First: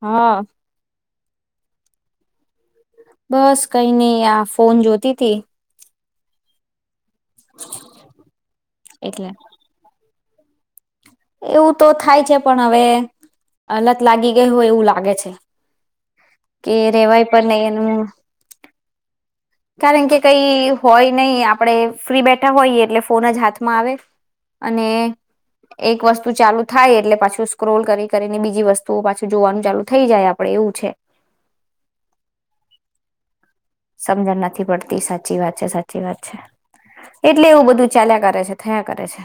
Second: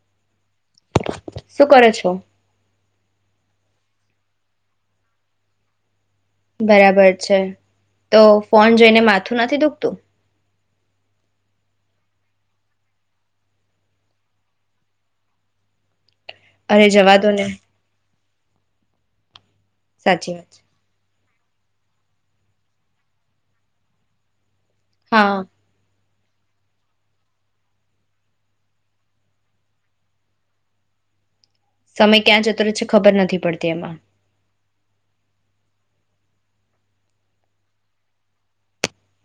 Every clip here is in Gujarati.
હા. શું કરે છો? બસ કઈ નઈ આ ફોન જોતી તી. બરાબર. બબર છે તો ફોન જોઈને એટલે માથું નથી દુખતું એવું તો થાય છે પણ હવે અલત લાગી ગય હોય એવું લાગે છે. કે અરે જવા દો રેવાય ને પણ નહી એનું કારણ કે સાચી કઈ વાત છે. હોય નહી આપડે ફ્રી બેઠા હોઈ એટલે ફોન જ હાથમાં આવે. અને હા એક વસ્તુ તુ ચાલુ થાય એટલે પાછું સ્ક્રોલ કરી કરીને બીજી વસ્તુઓ પાછું જોવાનું ચાલુ થઈ જાય આપડે એવું છે. સમય ક્યાં જતો રે છે ખબર નથી પડ સમજણ નથી પડતી, સાચી વાત છે, સાચી વાત છે, એટલે એવું બધું ચાલ્યા કરે છે, થયા કરે છે.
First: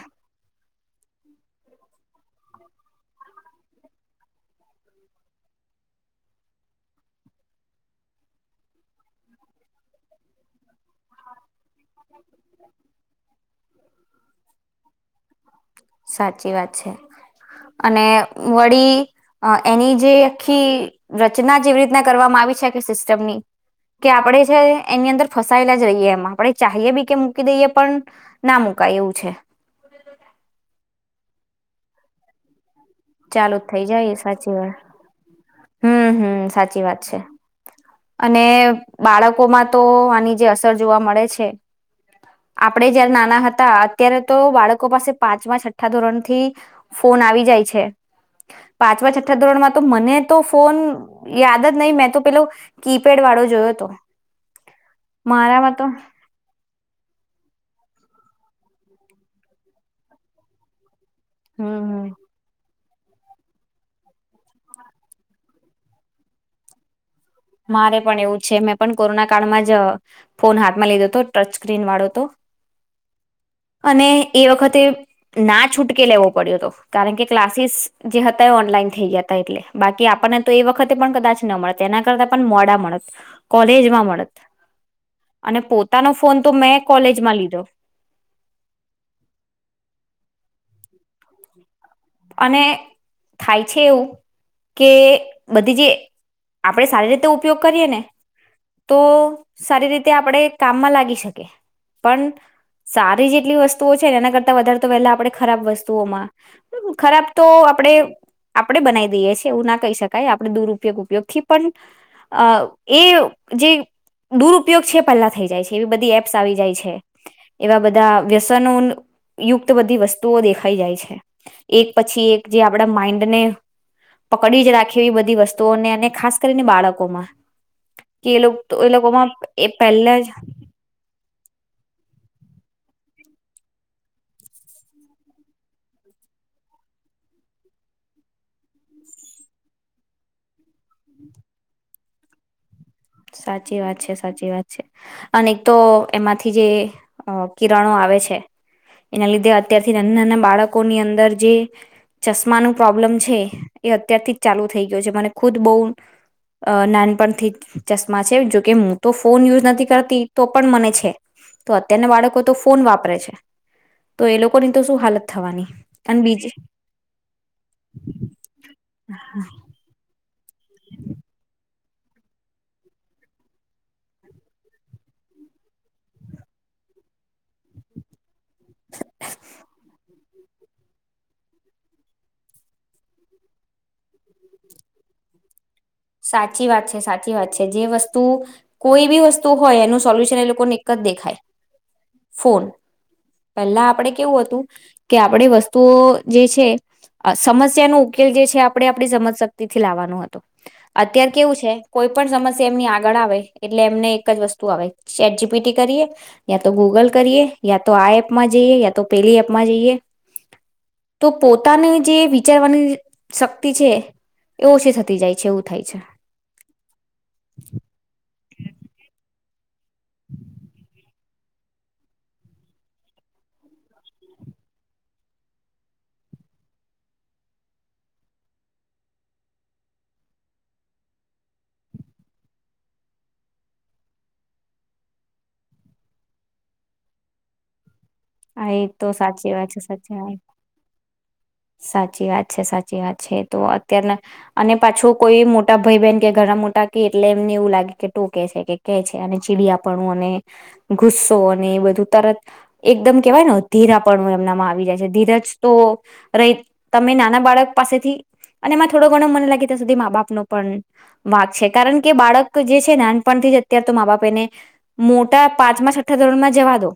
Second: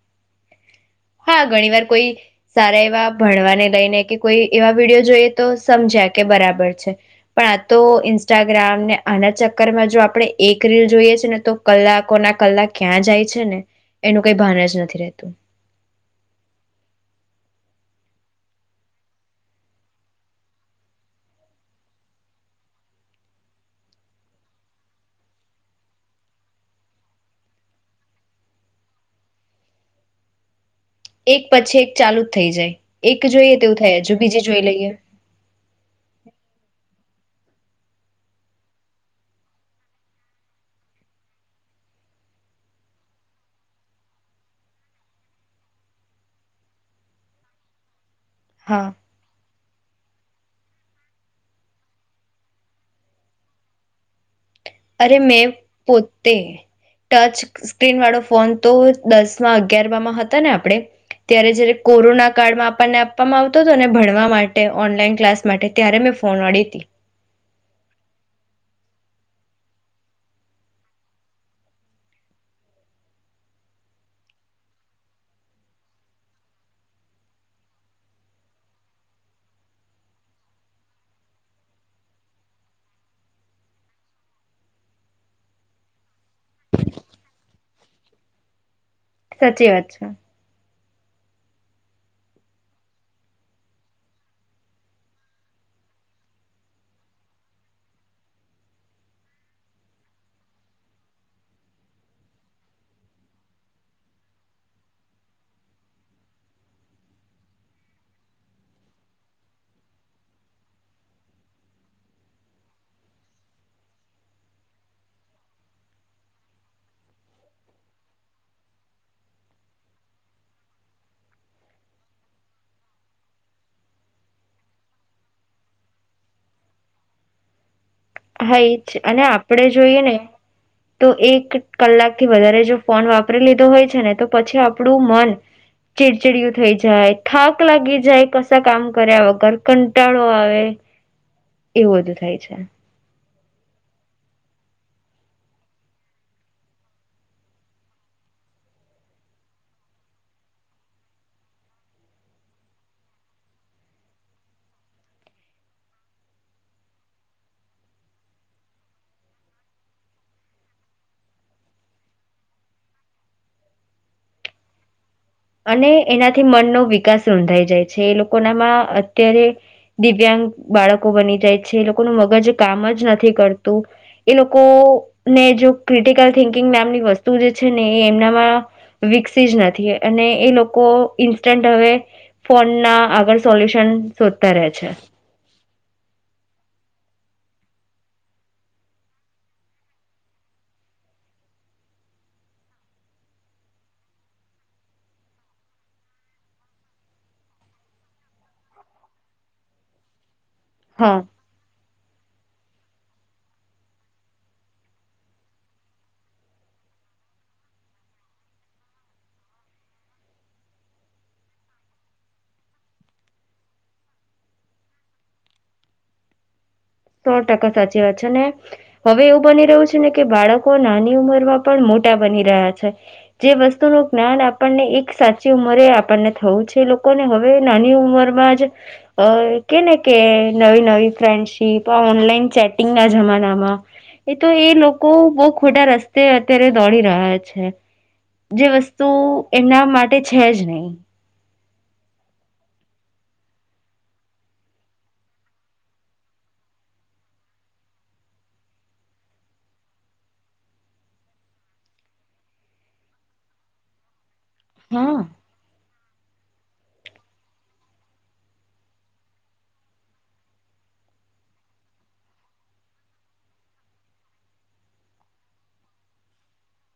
હા, ઘણી વાર કોઈ સારા એવા ભણવાને લઈને કે કોઈ એવા વિડીયો જોઈએ તો સમજ્યા કે બરાબર છે, પણ આ તો ઇન્સ્ટાગ્રામ ને આના ચક્કરમાં જો આપણે એક રીલ જોઈએ છે ને તો કલાકો ના કલાક ક્યાં જાય છે ને એનું કંઈ ભાન જ નથી રહેતું. સાચી વાત છે અને વળી એની જે આખી રચના જ એવી રીતના કરવામાં આવી છે કે સિસ્ટમની કે આપડે છે ને એની અંદર ફસાયેલા જ રહીએ એમા, આપડે ચાહીએ બી કે મૂકી દઈએ પણ ના મુૂકાય એવું છે. એક પછી એક ચાલુ જ થઈ જાય એક જોઈએ ચાલુ તેવું થઇ થાય જાય હજુ એ બીજી સાચી જોઈ વાત, લઈએ. હમ્મ, હમ્મ, સાચી વાત. છે અને બાળકોમાં તો આની જે અસર જોવા મળે છે, આપડે જયારે નાના હતા અત્યારે તો બાળકો પાસે પાંચમા છઠ્ઠા ધોરણથી ફોન આવી જાય છે. હા પાંચમા છઠ્ઠા ધોરણમાં તો મને તો ફોન યાદ જ નઈ, મેં તો પેલો કીપેડ વાળો જોયો તો. અરે મેં મારામાં પોતે ટચ સ્ક્રીનવાળો ફોન તો દસમાં અગિયારમાં માં હતા ને આપડે ત્યારે હમ જ્યારે હમ કોરોના કાળમાં આપણને આપવામાં આવતો તો ને ભણવા માટે ઓનલાઈન ક્લાસ માટે, ત્યારે મેં ફોન અડી તી. મારે પણ એવું છે મેં પણ કોરોના કાળમાં જ ફોન હાથમાં લીધો તો ટચ સ્ક્રીન વાળો તો અને એ વખતે ના છૂટકે લેવો પડ્યો તો, કારણ કે ક્લાસીસ જે હતા એ ઓનલાઈન થઈ ગયા તા એટલે, બાકી આપણને તો એ વખતે પણ કદાચ ન મળત એના [unintelligible] તા પન મોડા મળત, કોલેજમાં મળત અને પોતાનો ફોન તો મેં કોલેજમાં લીધો. સાચી વાત છે. અને થાય છે એવું કે બધી જે આપણે સારી રીતે ઉપયોગ કરીએ ને તો સારી રીતે આપણે કામમાં લાગી શકીએ, પણ સારી જેટલી વસ્તુઓ છેને એના કરતા વધારે તો પહેલા આપણે ખરાબ વસ્તુઓમાં ખરાબ તો આપડે આપડે બનાઈ દઈએ છીએ એવું ના કહી શકાય, આપડે દુરુપયોગ ઉપયોગથી પન અ એ જે દુરુપયોગ છે એ પેલ્લા થઈ જાય છે, એવી બધી એપ્સ આવી જાય છે, એવા બધા વ્યસનો યુક્ત બધી વસ્તુઓ દેખાઈ જાય છે. એક પછી એક જે આપણા માઈન્ડને પકડી જ રાખે એવી બધી વસ્તુઓને અને ખાસ કરીને બાળકોમાં કે હા, એ જ છે અને લોકોમાં આપડે એ જોઈએ ને પહેલા જ તો એક કલાકથી વધારે જો ફોન વાપરી લીધો હોય છે ને તો પછી આપડુ મન ચીડચીડયું થઈ જાય, થાક લાગી જાય, કશા કામ કર્યા વગર કંટાળો આવે એવું બધું થાય છે. સાચી વાત છે, સાચી વાત છે અને એક તો એમાંથી જે અ કિરણો આવે છે, એના લીધે અત્યારથી નાના નાના બાળકોની અંદર જે ચશ્માનું પ્રોબ્લમ છે એ અત્યારથી જ ચાલુ થઈ ગયું છે, મને ખુદ બહુ નાનપણથી જ ચશ્મા છે, જોકે હું તો ફોન યુઝ નથી કરતી તો પણ મને છે, તો અત્યારના બાળકો તો ફોન વાપરે છે, તો એ લોકોની તો શું હાલત થવાની અને એનાથી બીજી મનનો વિકાસ રૂંધાઈ જાય છે, એ લોકોનામાં અત્યારે દિવ્યાંગ બાળકો બની જાય છે, એ લોકોનું મગજ કામ જ નથી કરતું, એ લોકો ને જો ક્રિટિકલ થિંકિંગ મેમની વસ્તુ જે છે ને એ એમનામાં વિકસી જ નથી, એ અને એ લોકો ઇન્સ્ટન્ટ અવે ફોનના આગળ સોલ્યુશન શોધતા રહે છે. સાચી વાત છે, સાચી વાત છે, જે વસ્તુ કોઈ બી વસ્તુ હોય એનું સોલ્યુશન એ લોકોને એક જ દેખાય ફોન પેલ્લા આપડે કેવું હતું કે આપડે વસ્તુઓ જે છે સમસ્યાનો ઉકેલ જે છે આપડે આપડી સમજ શક્તિથી લાવવાનો હતો. હા અત્યાર કેવું છે કોઈ પણ સમસ્ સ્યા એમની આગળ આવે એટલે એમને એક જ વસ્તુ આવે ચેટ જીપીટી કરીએ, યા તો ગૂગલ કરીએ, યા તો આ એપમાં જઈએ, યા તો પેલી એપમાં જઈએ, તો પોતાની જે વિચારવાની શક્તિ છે એ ઓછી થતી જાય છે એવુ થાય છે. સો ટકા સાચી વાત છે ને હવે એવું બની રહ્યું છે ને કે બાળકો નાની ઉંમરમાં પણ મોટા બની રહ્યા છે, જે વસ્તુનું જ્ઞાન આપણને એક સાચી ઉંમરે આપણને થવું છે એ લોકોને હવે નાની ઉંમરમાં જ અ કે ને કે નવી નવી ફ્રેન્ડશી [unintelligible] પણ ઓનલાઈન ચેટિંગના જમાનામાં, એ તો એ લોકો બો ખોટા રસ્તે અત્યારે દોડી રહ્યા છે. જે હા એ વસ્તુ તો સાચી વાત છે એમના માટે સાચી વાત છે જ નહી. સાચી વાત છે, સાચી વાત છે, તો અત્યારના અને પાછું કોઈ મોટા ભઈ બેન કે ઘણા મોટા કે એટલે એમને એવું લાગે કે ટોકે છે કે કે છે અને ચીડિયાપણું અને ગુસ્સો અને એ બધું તરત એકદમ કેવાય ને અધીરાપણું એમ એમનામાં આવી જાય છે, હા ધીરજ તો રે તમે નાના બાળક પાસેથી અને એમાં થોડો ઘણો મને લાગે ત્યાં સુધી મા- બાપનો પણ વાક છે, કારણ કે બાળક જે છે નાનપણથી જ અત્યાર તો મા- બાપ એને મોટા પાંચમા, છઠ્ઠા ધોરણમાં જવા દો,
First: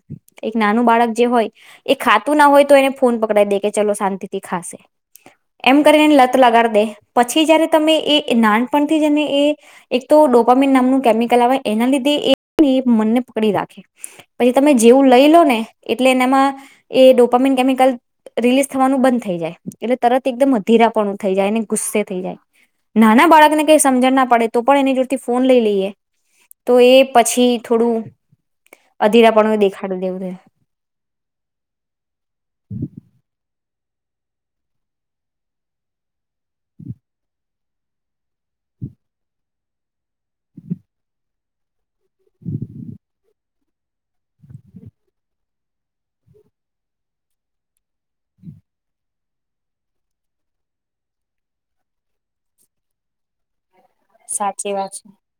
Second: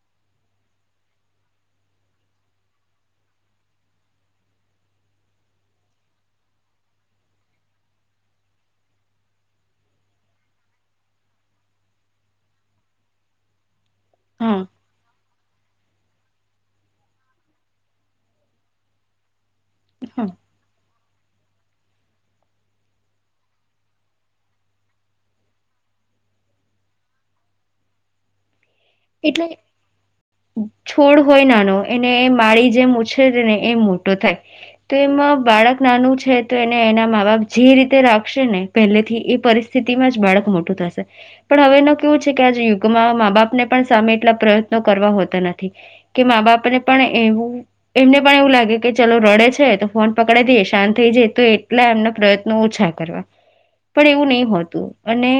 એક નાનું બાળક જે હોય એ ખાતું ના હોય તો એને ફોન પકડાઈ દે કે ચલો શાંતિ એ ખાશે એમ કરીને લત લગાડ દે પછી જયારે તમે એ નાનપણથી જને એ એક તો ડોપામીન નામનું કેમિકલ આવે એના લીધે એ મનને પકડી રાખે પછી હા તમે જેવું લઈ લો ને એટલે એનામાં એ ડોપામીન કેમિકલ રિલીઝ થવાનું બંધ થ થઈ જાય એટલે તરત હા એકદમ અધીરા પણ થઈ જાયને ગુસ્સે થઈ જાય નાના બાળકને કઈ સમજણ ના પડે તો પણ એની જોડથી ફોન લઈ લઈએ તો એ પછી થોડું એટલે અધીરાપણું દેખાડી દેવું છે છોડ હોય નાનો એને માડી જેમ ઉછેરે ને એ મોટો થાય તો એમાં બાળક નાનું છે તો એને એના મા બાપ જે રીતે રાખશે ને પહેલેથી એ પરિસ્થિતિમાં જ બાળક મોટું થશે પણ હવે એનો કેવું છે કે આ યુગમાં મા બાપને પણ સામે એટલા પ્રયત્નો કરવા હોતા નથી કે મા બાપને પણ એવું એમને પણ એવું લાગે કે ચલો રડે છે તો ફોન પકડાઈ દઈએ શાંત થઈ જાય તો એટલા એમના પ્રયત્નો ઓછા કરવા પણ એવું નહી સાચી હોતું વાત છે. અને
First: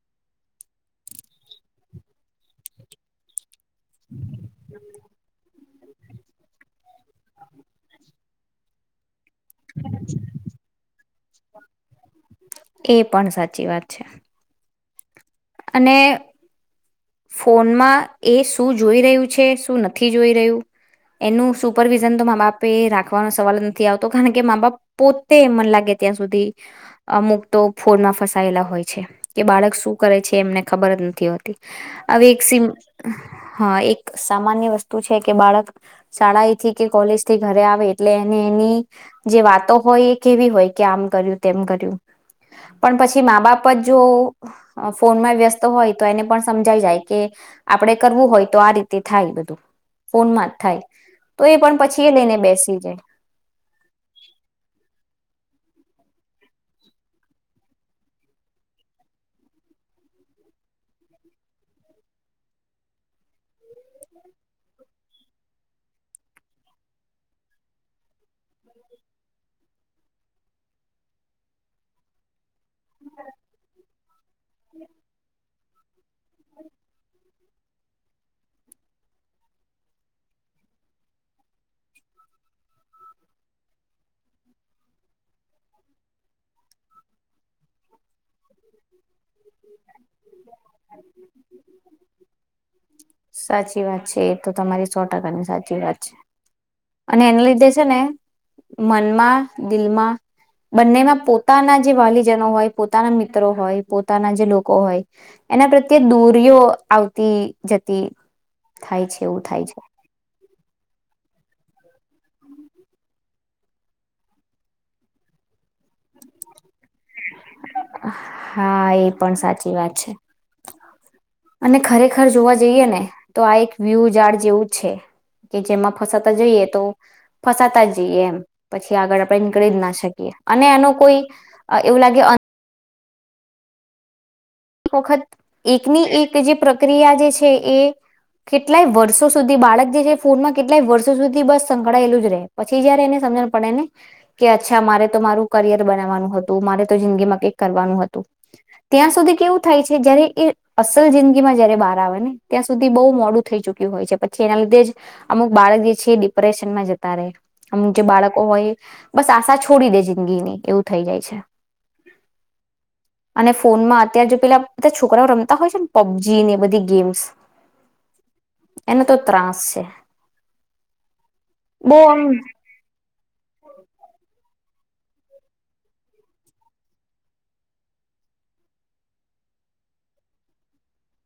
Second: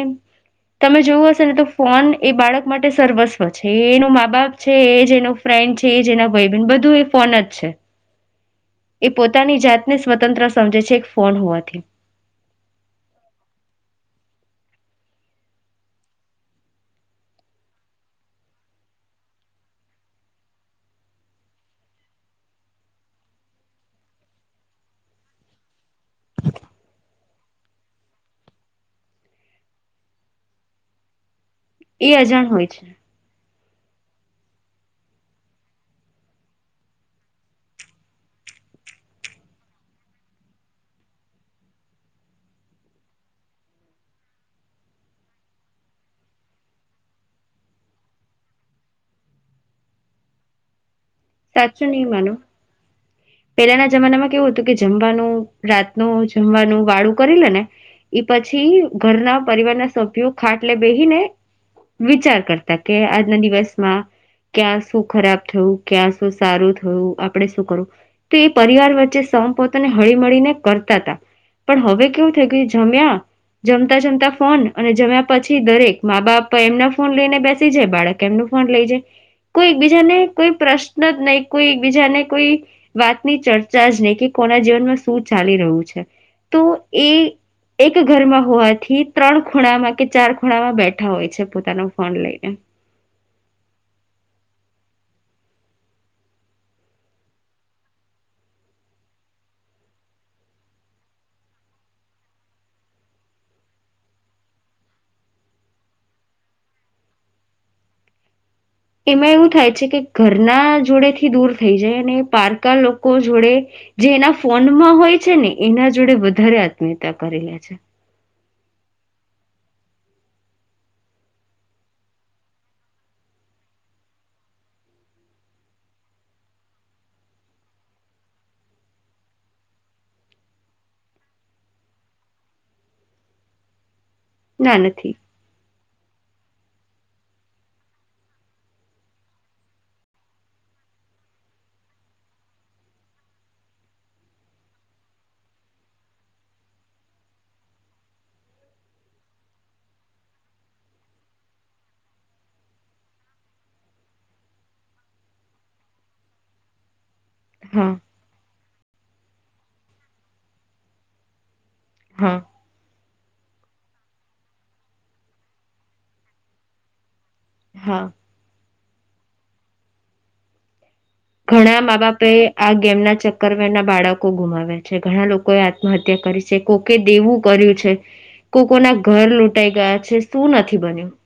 તમે જોવું હશે ને તો ફોન એ બાળક માટે સર્વસ્થ જે એનો મા બાપ છે એ જે એનો ફ્રેન્ડ જેના ભય બીન બધું એ ફોન જ છે પોતાની જાતને સ્વતંત્ર સમજે છે ફોન હવાથી એ પણ સાચી વાત છે અને ફોનમાં એ શું જોઈ રહ્યું છે શું નથી જોઈ રહ્યું એનું સુપરવિઝન તો મા બાપે રાખવાનો સવાલ નથી આવતો કારણ કે મા બાપ પોતે મન લાગે ત્યાં સુધી અમુક તો ફોનમાં ફસાયેલા હોય છે કે બાળક શું કરે છે એમને ખબર જ નથી હોતી એ હવે એક અજાણ હોય સિમ છે હા એક સામાન્ય વસ્તુ છે કે બાળક શાળાથી કે કોલેજ થી ઘરે આવે એટલે એને એની જે વાતો હોય એ કેવી હોય કે આમ કર્યું તેમ કર્યું પણ પછી મા બાપ જ જો ફોનમાં વ્યસ્ત હોય તો એને પણ સમજાઈ જાય કે આપણે કરવું હોય તો આ રીતે થાય બધું ફોનમાં જ થાય તો એ પણ સાચું પછી નહ એ લઈને માનું બેસી જાય પેલા ના જમાનામાં કેવું હતું કે જમવાનું રાતનું જમવાનું વાળું કરી લે ને એ પછી ઘરના પરિવારના સભ્યો ખાટલે બેહીને વિચાર કરતા કે આજના દિવસમાં ક્યાં શું ખરાબ થયું ક્યાં શું સારું થયું આપડે શું કરવું તો એ પરિવાર વચ્ચે સ પોતાને હળી મળળીને કરતા હતા પણ હવે કેવું થઈ ગયું જમ્યા જમતા જમતા ફોન અને જમ્યા પછી દરેક મા બાપ એમના ફોન લઈને બેસ બાળક એમનું ફોન લઈ જાય કોઈ બીજાને કોઈ પ્રશ્ન જ ન કોઈ એકબીજાને કોઈ વાતની ચર્ચા જ નહીં કે કોના જીવનમાં શું ચાલી રહ્યું છે તો એ એક ઘરમાં હોવા થી ત્રણ ખૂણામાં કે ચાર ખૂણામાં બેઠા હોય છે પોતાનો ફોન લઈને સાચી વાત છે એ તો તમારી સો ટકાની સાચી વાત છે અને એને લીધે છે, ને મનમાં, દિલમાં બંનેમાં પોતાના જે વાલીજનો હોય પોતાના મિત્રો હોય પોતાના જે લોકો હોય એના પ્રત્યે દૂરીઓ આવતી જતી એમાં એવું થાય છે કે ઘરના જોડે થી દૂર થઈ જાય અને પારકા લોકો જોડે જે એના ફોનમાં હોય છે ને એના જોડે વધારે આત્મીયતા કરે લે છે હા એ પણ સાચી વાત છે અને ખરેખર જોવા જઈએ ને તો આ એક વ્યૂ ાર્ડ જેવું છે કે જેમાં ફસાતા જઈએ તો ફસાતા જ જઈએ એમ પછી આગળ આપણે નીકળી જ ના શકીએ અને એનું કોઈ એવું લાગે અનેક ના એક નથી વખત એક, [inaudible] [inaudible] એકની એક જે પ્રક્રિયા જે છે એ કેટલાય વર્ષો સુધી બાળક જે છે ફોનમાં કેટલાય વર્ષો સુધી બસ સંકળાયેલું જ રહે, પછી જયારે એને સમજણ પડે ને કે, અચ્છા મારે તો મારુ કરિયર બનાવવાનું હતું, મારે તો જિંદગીમાં કઈક કરવાનું હતું. ત્યાં સુધી કેવું થાય છે? જયારે એ અસલ જિંદગી માં જયારે બહાર આવે ને, ત્યાં સુધી બહુ મોડું થઈ ચુક્યું હોય છે. પછી એના લીધે જ અમુક બાળક જે છે, એ ડિપ્રેશનમાં જ ત્યારે હા અમુક જે બાળકો હોય બસ આશા છોડી દે જિંદગીની એવું થઈ જાય છે. હા! અને ફોનમાં ત્યાં જો પેલા બધા છોકરાઓ રમતા હોય છે ને, પબજી ને એ બધી ગેમ્સ હા! એનો તો ત્રાસ છે. ઘણા મા, બહુ આમ બાપે આ ગેમ ના ચક કવે [inaudible] ના બાળકો ગુમાવ્યા છે. ઘણા લોકોએ આત્મહ્યા કરી છે. કોકે દેવું કર્યું છે, કો કોના ઘર લૂંટાઈ ગયા છે, શું નથી બન્યું? [unintelligible]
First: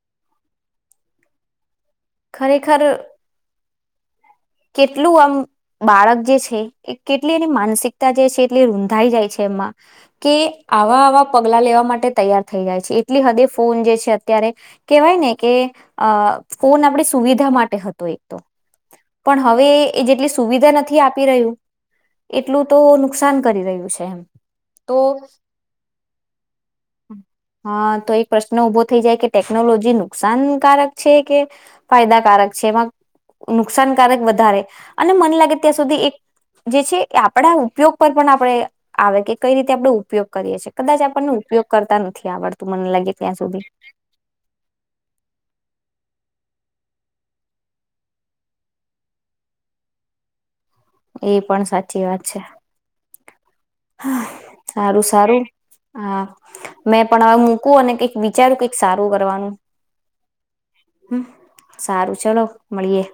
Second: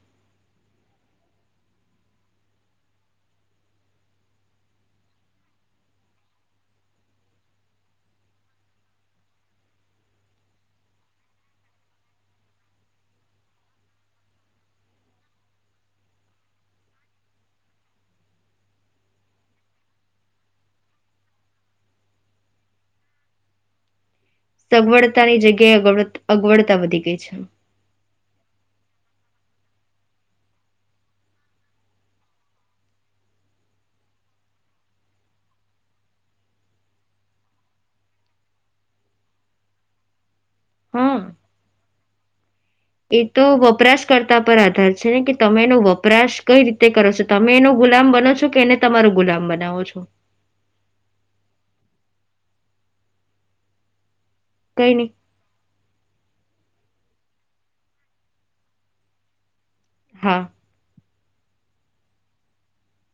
ખરેખર! કેટલું આમ બાળક જે છે, એ કેટલી એની માનસિકતા જે છે એટલી રૂંધાઈ જાય છે. એમાં કે આવા આવા પગલા લેવા માટે તૈયાર થઈ જાય છે. એટલી હદે ફોન જે છે, અત્યારે કેહેવાય ને કે અ ફોન આપણી સુવિધા માટે હતો એક તો પણ, હવે એ જેટલી સુવિધા નથી આપી રહ્યું, એટલું તો નુકસાન કરી રહ્યું છે. તો સગવડતાની જગ્યાએ અગવડતા વધી ગઈ છે. હા તો એક પ્રશ્ન ઉભો થઈ જાય કે, ટેકનોલોજી નુકસાનકારક છે કે, ફાયદાકારક છે એમાં નુકસાન નુકસાન વધારે, અને મને લાગે ત્યાં સુધી એક જે છે આપણા ઉપયોગ પર પણ આપણે આવે, કે કઈ રીતે આપણે ઉપયોગ કરીએ છીએ, કદાચ હા આપણને ઉપયોગ કરતા નથી આવડતો. એ તો વપરાશકર્તા પર આધાર છે ને, કે તમે એનો વપરાશ. કઈ રીતે કરો છો? તમે એનો ગુલામ બનો છો? કે એને તમારો ગુલામ બનાવો છો.? એ પણ સાચી વાત છે. કઈ સારું નહી સારું હા. મેં પણ હવે મૂકું અને કઈક વિચારુ કંઈક સારું કરવાનું. હા. ! હમ! સારું ચલો મળીએે.